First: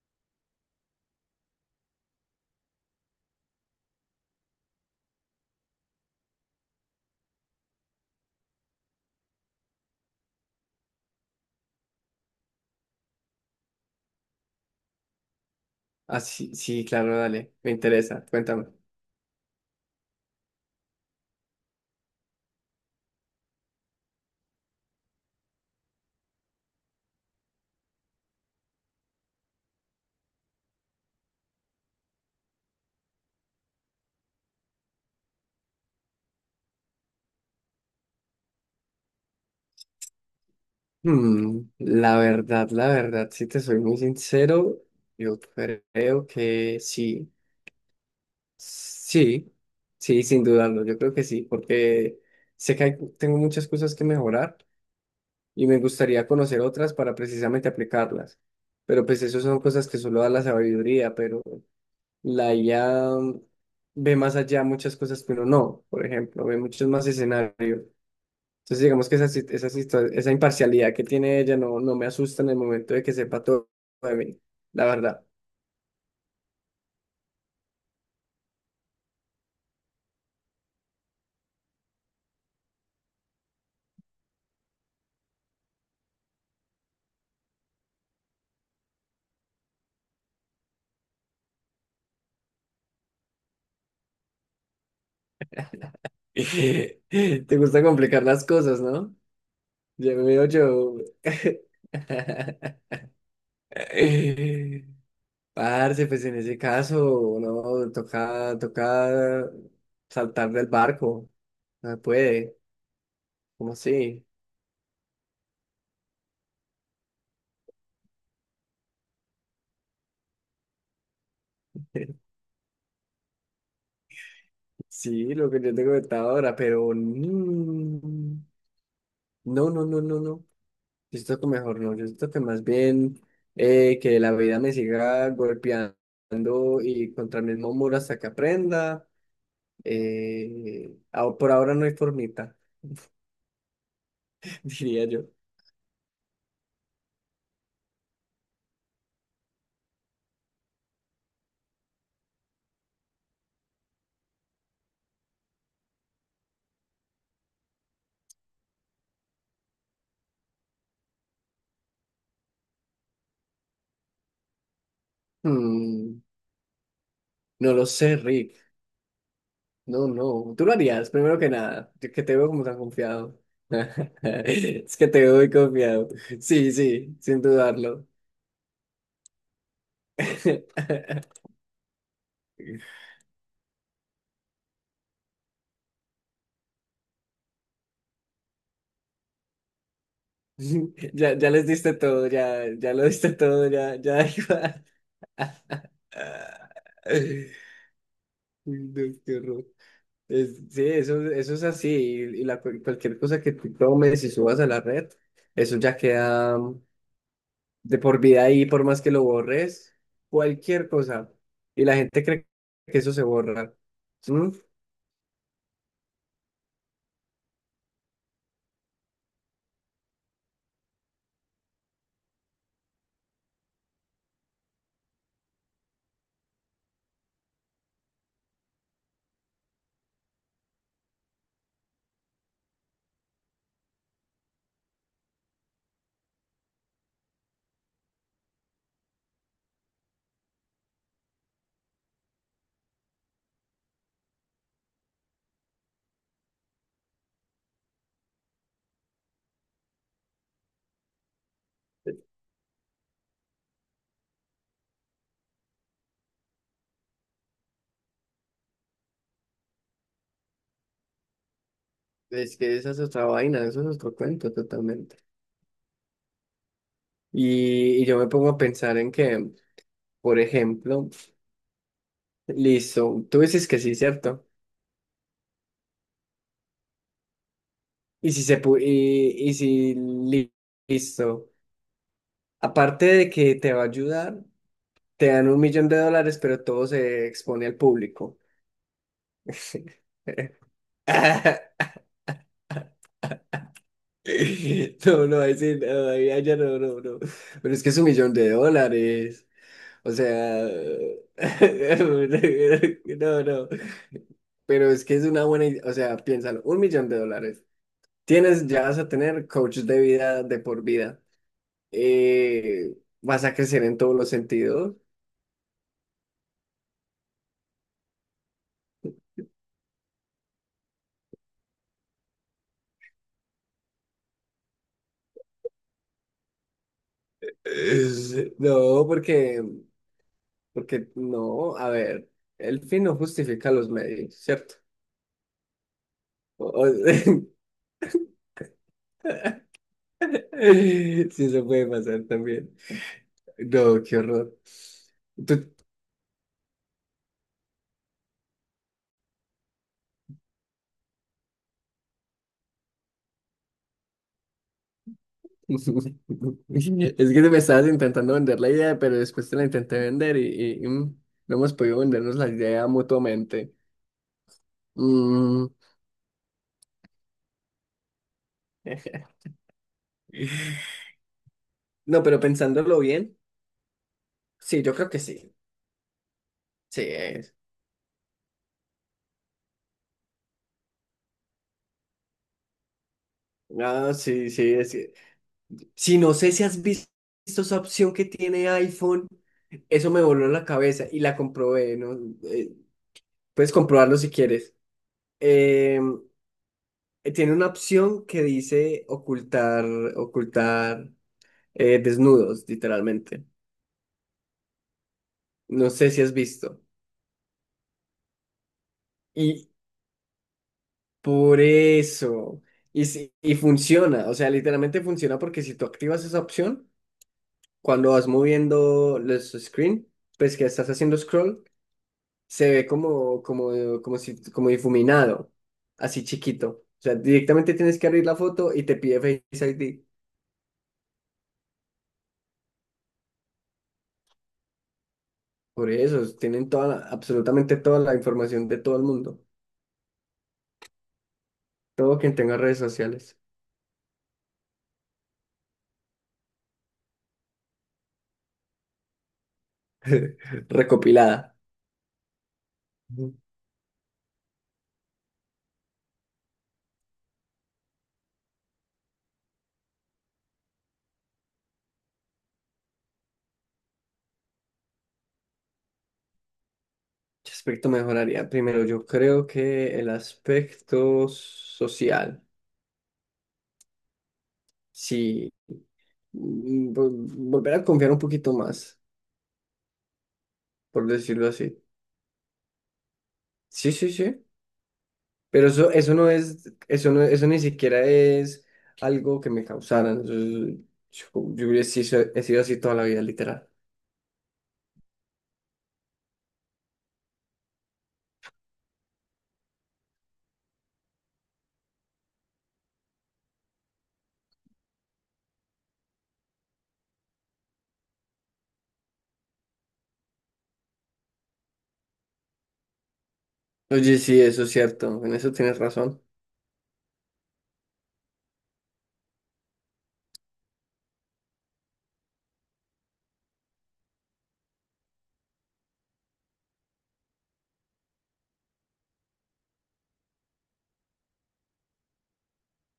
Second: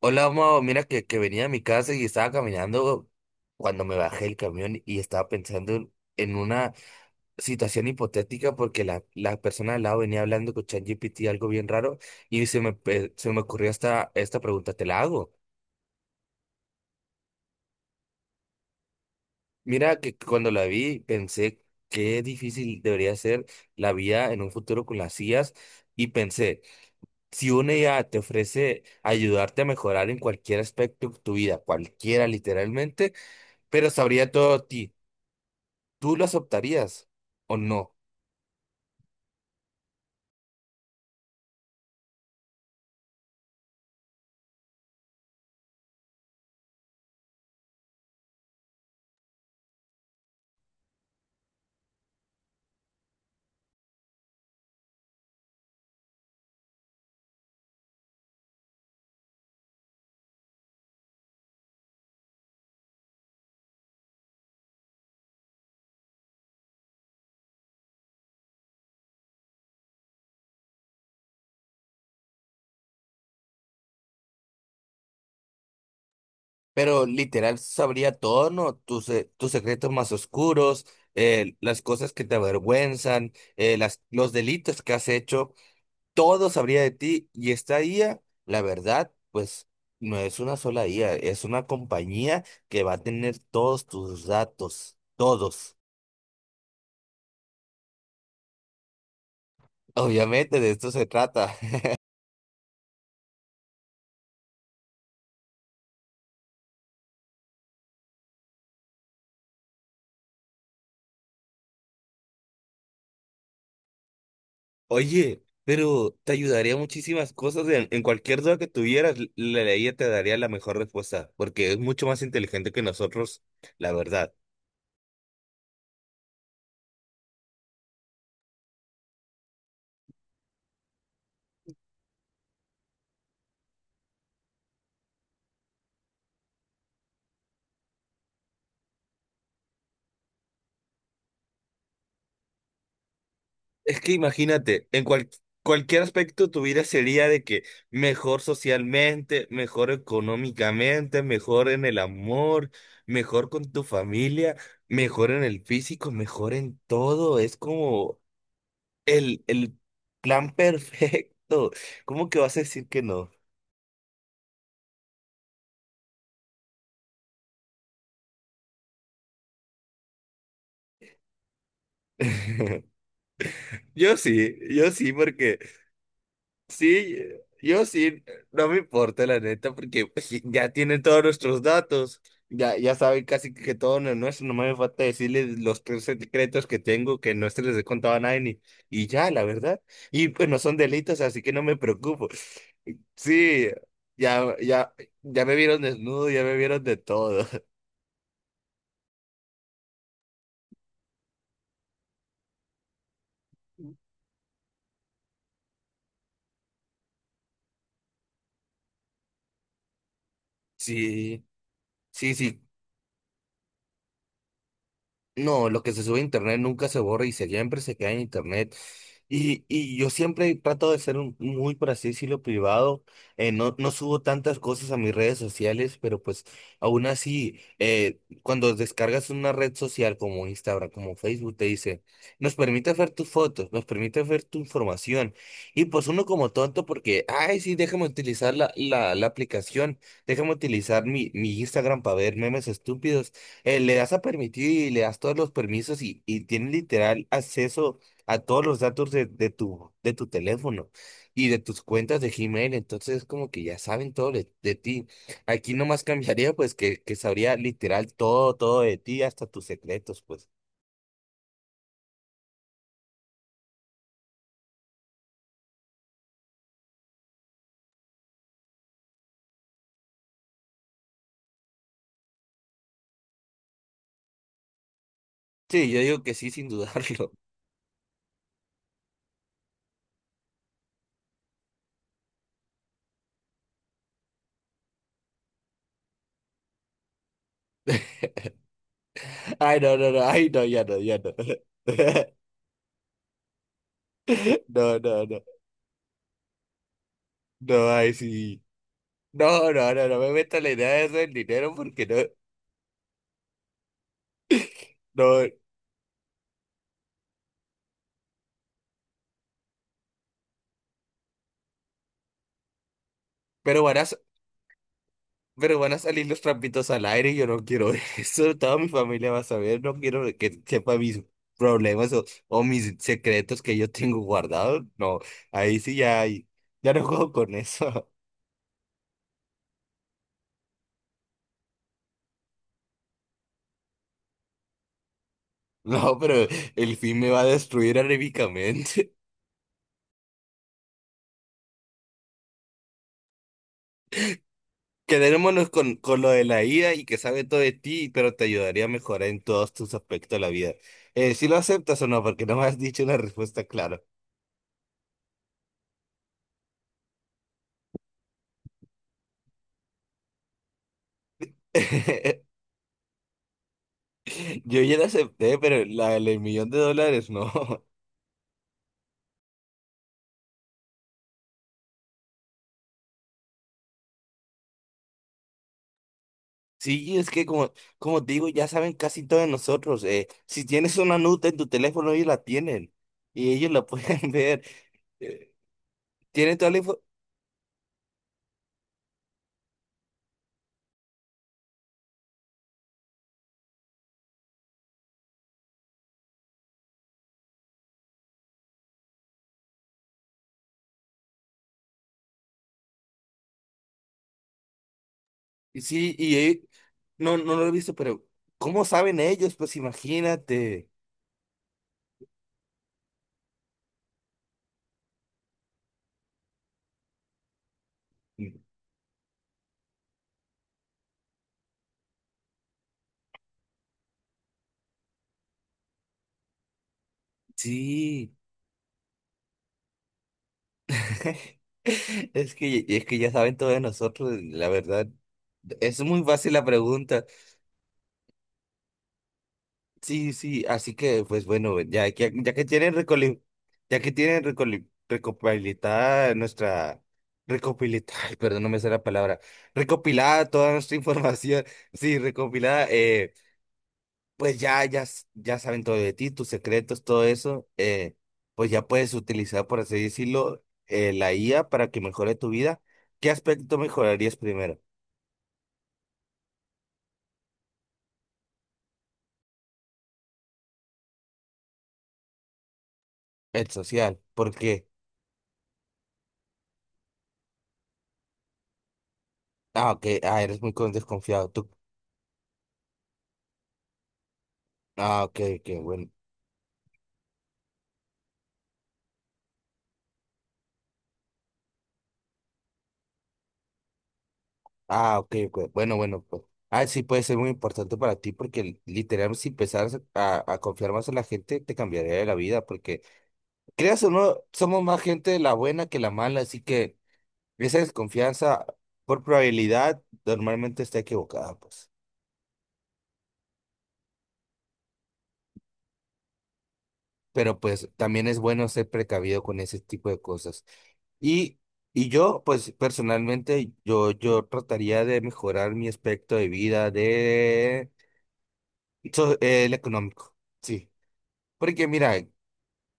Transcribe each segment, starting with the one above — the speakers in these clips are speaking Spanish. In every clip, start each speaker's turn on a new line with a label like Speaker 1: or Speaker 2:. Speaker 1: Hola, Mao. Mira que venía a mi casa y estaba caminando cuando me bajé el camión y estaba pensando en una situación hipotética porque la persona al lado venía hablando con ChatGPT algo bien raro y se me ocurrió esta pregunta, te la hago.
Speaker 2: Ah, sí, sí, claro, dale, me interesa, cuéntame.
Speaker 1: Mira que cuando la vi pensé qué difícil debería ser la vida en un futuro con las IAs y pensé, si una IA te ofrece ayudarte a mejorar en cualquier aspecto de tu vida, cualquiera literalmente, pero sabría todo de ti. ¿Tú lo aceptarías o no?
Speaker 2: La verdad, la verdad, si te soy muy sincero, yo creo que sí, sí, sí, sin dudarlo, yo creo que sí, porque tengo muchas cosas que mejorar y me gustaría conocer otras para precisamente aplicarlas, pero pues eso son cosas que solo da la sabiduría, pero la IA ve más allá muchas cosas que uno no, por ejemplo, ve muchos más escenarios. Entonces, digamos que esa, sit- esa, situa- esa imparcialidad que tiene ella no, no me asusta en el momento de que sepa todo de mí, la verdad.
Speaker 1: Pero literal sabría todo, ¿no? Tus secretos más oscuros, las cosas que te avergüenzan, los delitos que has hecho, todo sabría de ti. Y esta IA, la verdad, pues no es una sola IA, es una compañía que va a tener todos tus datos, todos.
Speaker 2: Te gusta complicar las cosas, ¿no? Ya me veo
Speaker 1: Obviamente de esto
Speaker 2: yo.
Speaker 1: se trata.
Speaker 2: Parce, pues en ese caso, no, toca, toca saltar del barco. No se puede, ¿cómo así?
Speaker 1: Oye, pero te ayudaría muchísimas cosas en cualquier duda que tuvieras, la ley te daría la mejor respuesta, porque es mucho más inteligente que nosotros, la verdad.
Speaker 2: Sí, lo que yo te comentaba ahora, pero no, no, no, no, no. Yo siento que mejor no, yo siento que más bien que la vida me siga golpeando y contra el mismo muro hasta que aprenda. Por ahora no hay formita,
Speaker 1: Es que imagínate, en
Speaker 2: diría yo.
Speaker 1: cual- cualquier aspecto tu vida sería de que mejor socialmente, mejor económicamente, mejor en el amor, mejor con tu familia, mejor en el físico, mejor en todo. Es como el plan perfecto. ¿Cómo que vas a decir que no?
Speaker 2: Mm, no lo sé, Rick. No, no. Tú lo harías, primero que nada. Yo que te veo como tan confiado.
Speaker 1: Yo sí, yo
Speaker 2: Es que
Speaker 1: sí,
Speaker 2: te veo muy
Speaker 1: porque
Speaker 2: confiado. Sí,
Speaker 1: sí,
Speaker 2: sí, sin
Speaker 1: yo
Speaker 2: dudarlo.
Speaker 1: sí, no me importa la neta, porque pues, sí, ya tienen todos nuestros datos, ya, ya saben casi que todo no nuestro, no me falta decirles los tres secretos que tengo que no se les he contado a nadie, y ya, la verdad, y pues no son delitos,
Speaker 2: Ya,
Speaker 1: así
Speaker 2: ya
Speaker 1: que no
Speaker 2: les
Speaker 1: me
Speaker 2: diste todo,
Speaker 1: preocupo.
Speaker 2: ya, ya lo diste todo,
Speaker 1: Sí,
Speaker 2: ya, ya da
Speaker 1: ya,
Speaker 2: igual.
Speaker 1: ya, ya me vieron desnudo, ya me vieron de todo.
Speaker 2: Dios, qué horror. Sí, eso, eso es así. Y la, cualquier cosa que tú tomes y subas a la red, eso ya queda de por vida ahí, por más que lo borres, cualquier cosa.
Speaker 1: Sí,
Speaker 2: Y la gente
Speaker 1: sí,
Speaker 2: cree
Speaker 1: sí.
Speaker 2: que eso se borra. ¿Mm?
Speaker 1: No, lo que se sube a internet nunca se borra y siempre se queda en internet. Y yo siempre trato de ser muy, por así decirlo, privado. No, no subo tantas cosas a mis redes sociales, pero pues aún así, cuando descargas una red social como Instagram, como Facebook, te dice, nos permite ver tus fotos, nos permite ver tu información. Y pues uno como tonto porque, ay, sí, déjame utilizar la aplicación, déjame utilizar mi Instagram para ver memes estúpidos. Le das a permitir y le das todos los permisos y tienes literal acceso a todos los datos de tu teléfono y de tus cuentas de Gmail. Entonces, como que ya saben todo de ti. Aquí nomás cambiaría, pues, que sabría literal todo, todo de ti, hasta tus secretos, pues.
Speaker 2: Es que esa es otra vaina, eso es otro cuento totalmente. Y yo me pongo a pensar en que, por ejemplo, listo, tú dices que sí, ¿cierto?
Speaker 1: Sí, yo digo que sí, sin dudarlo.
Speaker 2: Y si se pu- y si li- Listo. Aparte de que te va a ayudar, te dan 1 millón de dólares, pero todo se expone al público.
Speaker 1: Ay, no, no, no, ay, no, ya no, ya no. No, no,
Speaker 2: No,
Speaker 1: no,
Speaker 2: no, ahí sí, no, ahí ya no, no, no. Pero es
Speaker 1: no,
Speaker 2: que es un
Speaker 1: ay,
Speaker 2: millón de
Speaker 1: sí.
Speaker 2: dólares.
Speaker 1: No, no, no,
Speaker 2: O
Speaker 1: no me meto en
Speaker 2: sea,
Speaker 1: la idea de eso del dinero porque no,
Speaker 2: no, no. Pero es que es una
Speaker 1: no.
Speaker 2: buena idea. O sea, piénsalo, 1 millón de dólares. Tienes, ya vas a tener coach de vida de por vida. eh, Vas a
Speaker 1: Pero
Speaker 2: crecer en
Speaker 1: bueno,
Speaker 2: todos los sentidos.
Speaker 1: pero van a salir los trapitos al aire y yo no quiero eso. Toda mi familia va a saber, no quiero que sepa mis problemas o mis secretos que yo tengo guardados. No, ahí sí ya, ya no juego con eso.
Speaker 2: No, porque, porque no, a ver, el fin no justifica los medios, ¿cierto?
Speaker 1: No, pero
Speaker 2: O-
Speaker 1: el fin me va a
Speaker 2: o-
Speaker 1: destruir anímicamente.
Speaker 2: sí, eso puede pasar también. No, qué horror. Tú-
Speaker 1: Quedémonos con lo de la IA y que sabe todo de ti, pero te ayudaría a mejorar en todos tus aspectos de la vida. Si lo aceptas o no, porque no me has dicho una respuesta clara.
Speaker 2: Es que me estabas intentando vender la idea, pero después te la intenté vender y, no hemos podido vendernos la idea mutuamente.
Speaker 1: Yo ya la acepté,
Speaker 2: Mm.
Speaker 1: pero la del millón de dólares no.
Speaker 2: No, pero pensándolo bien, sí, yo creo que sí. Sí,
Speaker 1: Sí, es que
Speaker 2: es.
Speaker 1: como te digo, ya saben casi todos nosotros. Si tienes una nota en tu teléfono, ellos la tienen y ellos la
Speaker 2: Ah,
Speaker 1: pueden
Speaker 2: sí,
Speaker 1: ver.
Speaker 2: sí,
Speaker 1: eh,
Speaker 2: sí, no sé
Speaker 1: tienen
Speaker 2: si
Speaker 1: toda la.
Speaker 2: has visto esa opción que tiene iPhone. Eso me voló la cabeza y la comprobé, ¿no? Eh, Puedes comprobarlo si quieres. Eh, Tiene una opción que dice ocultar, ocultar desnudos, literalmente.
Speaker 1: Y
Speaker 2: No sé
Speaker 1: sí,
Speaker 2: si has
Speaker 1: y
Speaker 2: visto.
Speaker 1: no, no lo he visto, pero ¿cómo saben ellos?
Speaker 2: Y
Speaker 1: Pues imagínate.
Speaker 2: por eso. Y, si- y funciona, o sea, literalmente funciona porque si tú activas esa opción, cuando vas moviendo los screen, pues que estás haciendo scroll, se ve como, como, como si, como difuminado, así chiquito. O sea, directamente tienes que abrir
Speaker 1: Sí.
Speaker 2: la foto y te pide Face ID.
Speaker 1: Es que ya saben todos nosotros, la verdad.
Speaker 2: Por
Speaker 1: Es
Speaker 2: eso,
Speaker 1: muy fácil la
Speaker 2: tienen
Speaker 1: pregunta.
Speaker 2: absolutamente toda la información de todo el mundo.
Speaker 1: Sí, sí, así que pues bueno, ya
Speaker 2: Todo
Speaker 1: que,
Speaker 2: quien
Speaker 1: ya
Speaker 2: tenga
Speaker 1: que
Speaker 2: redes sociales
Speaker 1: recopilada nuestra recopilada, perdón, no me sale la palabra, recopilada toda nuestra
Speaker 2: recopilada.
Speaker 1: información, sí, recopilada,
Speaker 2: Ujú.
Speaker 1: pues ya saben todo de ti, tus secretos, todo eso, pues ya puedes utilizar, por así decirlo, la IA para que mejore tu vida. ¿Qué aspecto mejorarías primero?
Speaker 2: ¿Qué aspecto mejoraría? Primero, yo creo que el aspecto social.
Speaker 1: El social, porque,
Speaker 2: Sí, volver a confiar un poquito más,
Speaker 1: ah, ok, ah, eres muy
Speaker 2: por decirlo
Speaker 1: desconfiado, tú,
Speaker 2: así. Sí, sí, sí.
Speaker 1: ah, ok,
Speaker 2: Pero
Speaker 1: ok,
Speaker 2: eso,
Speaker 1: bueno.
Speaker 2: eso no es, eso no, eso ni siquiera es algo que me causaran. Eso yo, he sido así toda la vida, literal.
Speaker 1: Ah, ok, ok. Bueno, bueno, pues. Ah, sí, puede ser muy importante para ti porque literalmente si empezaras a confiar más en la gente, te cambiaría la vida porque, creas o no, somos más gente de la buena que la mala, así que esa desconfianza por probabilidad normalmente está equivocada, pues.
Speaker 2: Oye, sí, eso es cierto. En eso tienes razón.
Speaker 1: Pero pues también es bueno ser precavido con ese tipo de cosas. Y, y yo, pues personalmente, yo trataría de mejorar mi aspecto de vida de el económico. Sí. Porque mira,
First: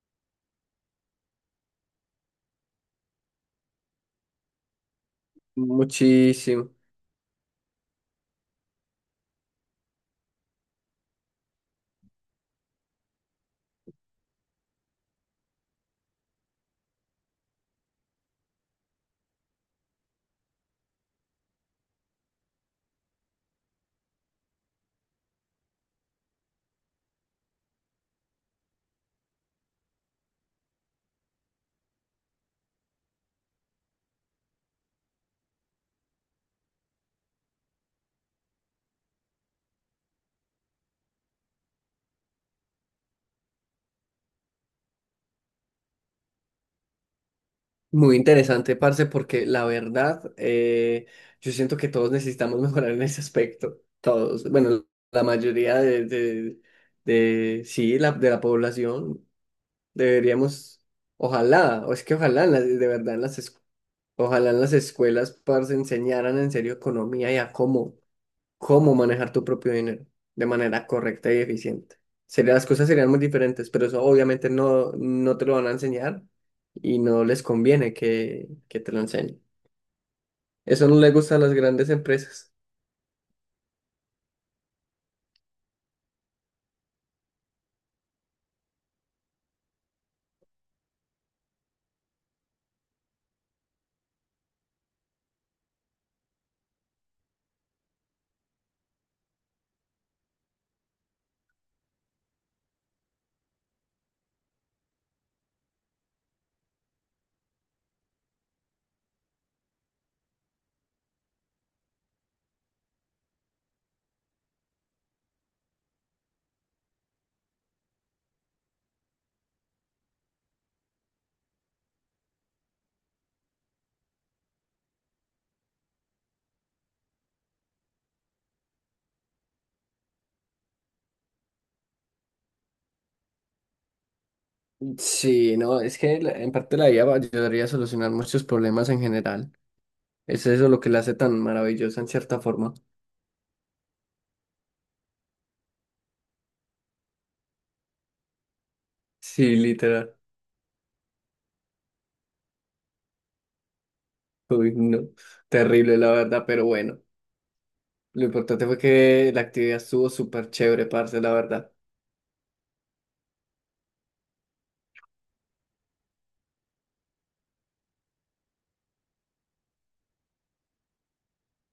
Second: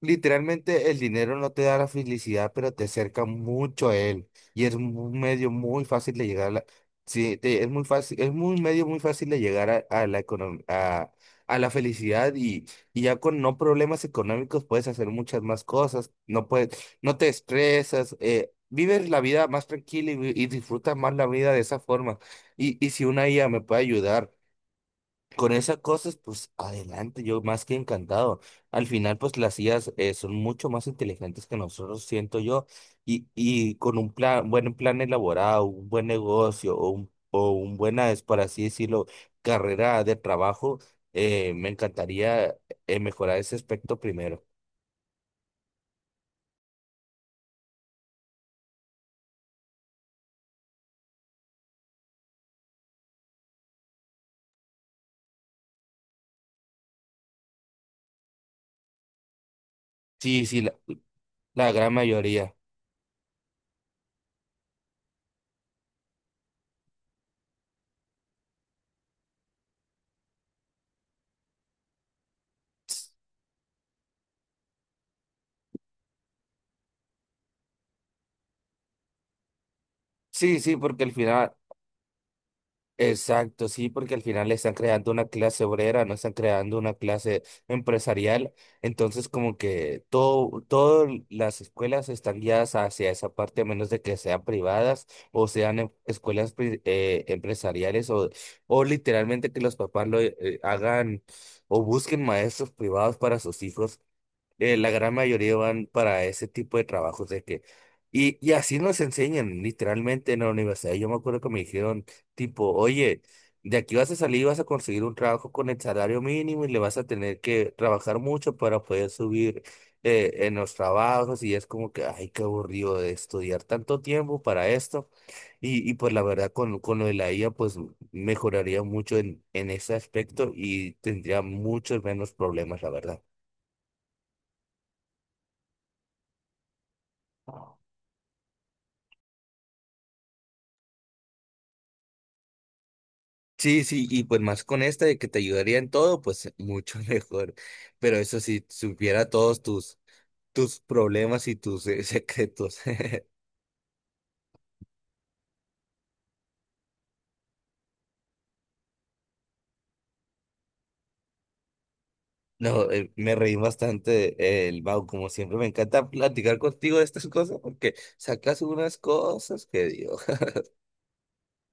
Speaker 1: literalmente el dinero no te da la felicidad, pero te acerca mucho a él. Y es un medio muy fácil de llegar a la...
Speaker 2: Muchísimo.
Speaker 1: Sí, es muy fácil, es un medio muy fácil de llegar a la felicidad y ya con no problemas económicos puedes hacer muchas más cosas, no puedes, no te estresas, vives la vida más tranquila y disfrutas más la vida de esa forma. Y si una IA me puede ayudar con esas cosas, pues adelante, yo más que encantado. Al final, pues las IAs , son mucho más inteligentes que nosotros, siento yo, y con un plan, buen plan elaborado, un buen negocio o un buena, es por así decirlo, carrera de trabajo, me encantaría mejorar ese aspecto primero.
Speaker 2: Muy interesante, parce, porque la verdad, yo siento que todos necesitamos mejorar en ese aspecto. Todos. Bueno, la mayoría sí, la, de la población
Speaker 1: Sí, sí, la,
Speaker 2: deberíamos,
Speaker 1: la
Speaker 2: ojalá,
Speaker 1: gran
Speaker 2: o es que ojalá,
Speaker 1: mayoría.
Speaker 2: de verdad, en las escuelas. Ojalá en las escuelas, parce, enseñaran en serio economía y a cómo, cómo manejar tu propio dinero de manera correcta y eficiente. Sería, las cosas serían muy diferentes, pero eso obviamente no, no te lo van a enseñar y no les conviene que te lo enseñen.
Speaker 1: Sí, sí,
Speaker 2: Eso no
Speaker 1: porque al
Speaker 2: le gusta a
Speaker 1: final.
Speaker 2: las grandes empresas.
Speaker 1: Exacto, sí, porque al final están creando una clase obrera, no están creando una clase empresarial. Entonces, como que todas las escuelas están guiadas hacia esa parte, a menos de que sean privadas o sean escuelas empresariales o literalmente que los papás lo hagan o busquen maestros privados para sus hijos. La gran mayoría van para ese tipo de trabajos de que y así nos enseñan literalmente en la universidad. Yo me acuerdo que me dijeron tipo, oye, de aquí vas a salir vas a conseguir un trabajo con el salario mínimo y le vas a tener que trabajar mucho para poder subir en los trabajos y es como que, ay, qué aburrido de estudiar tanto tiempo para esto. Y pues la verdad con lo de la IA pues mejoraría mucho en ese aspecto y tendría muchos menos problemas, la verdad.
Speaker 2: Sí, no, es que en parte la IA ayudaría a solucionar muchos problemas en general. Es eso lo que la hace tan maravillosa en cierta forma.
Speaker 1: Sí, sí, y pues más con esta de que te ayudaría en todo, pues mucho mejor. Pero eso sí, supiera
Speaker 2: Sí,
Speaker 1: todos tus,
Speaker 2: literal.
Speaker 1: tus problemas y tus secretos.
Speaker 2: Uy, no. Terrible, la verdad, pero bueno. Lo importante fue que la actividad estuvo súper chévere, parce, la verdad.
Speaker 1: No, me reí bastante, el Mau, como siempre, me encanta platicar contigo de estas cosas porque sacas unas cosas que Dios.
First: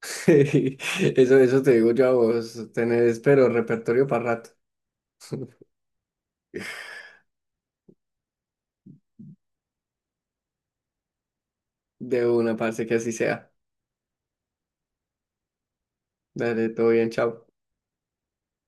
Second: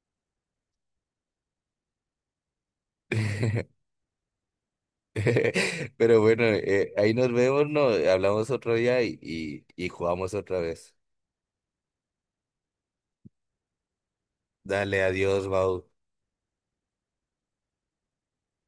Speaker 2: Eso te digo yo a vos, tenés, pero repertorio para rato.
Speaker 1: Pero bueno, ahí nos vemos, ¿no? Hablamos otro día y jugamos otra vez.
Speaker 2: De una, parce, que así sea.
Speaker 1: Dale, adiós, Mau.
Speaker 2: Dale, todo bien, chao.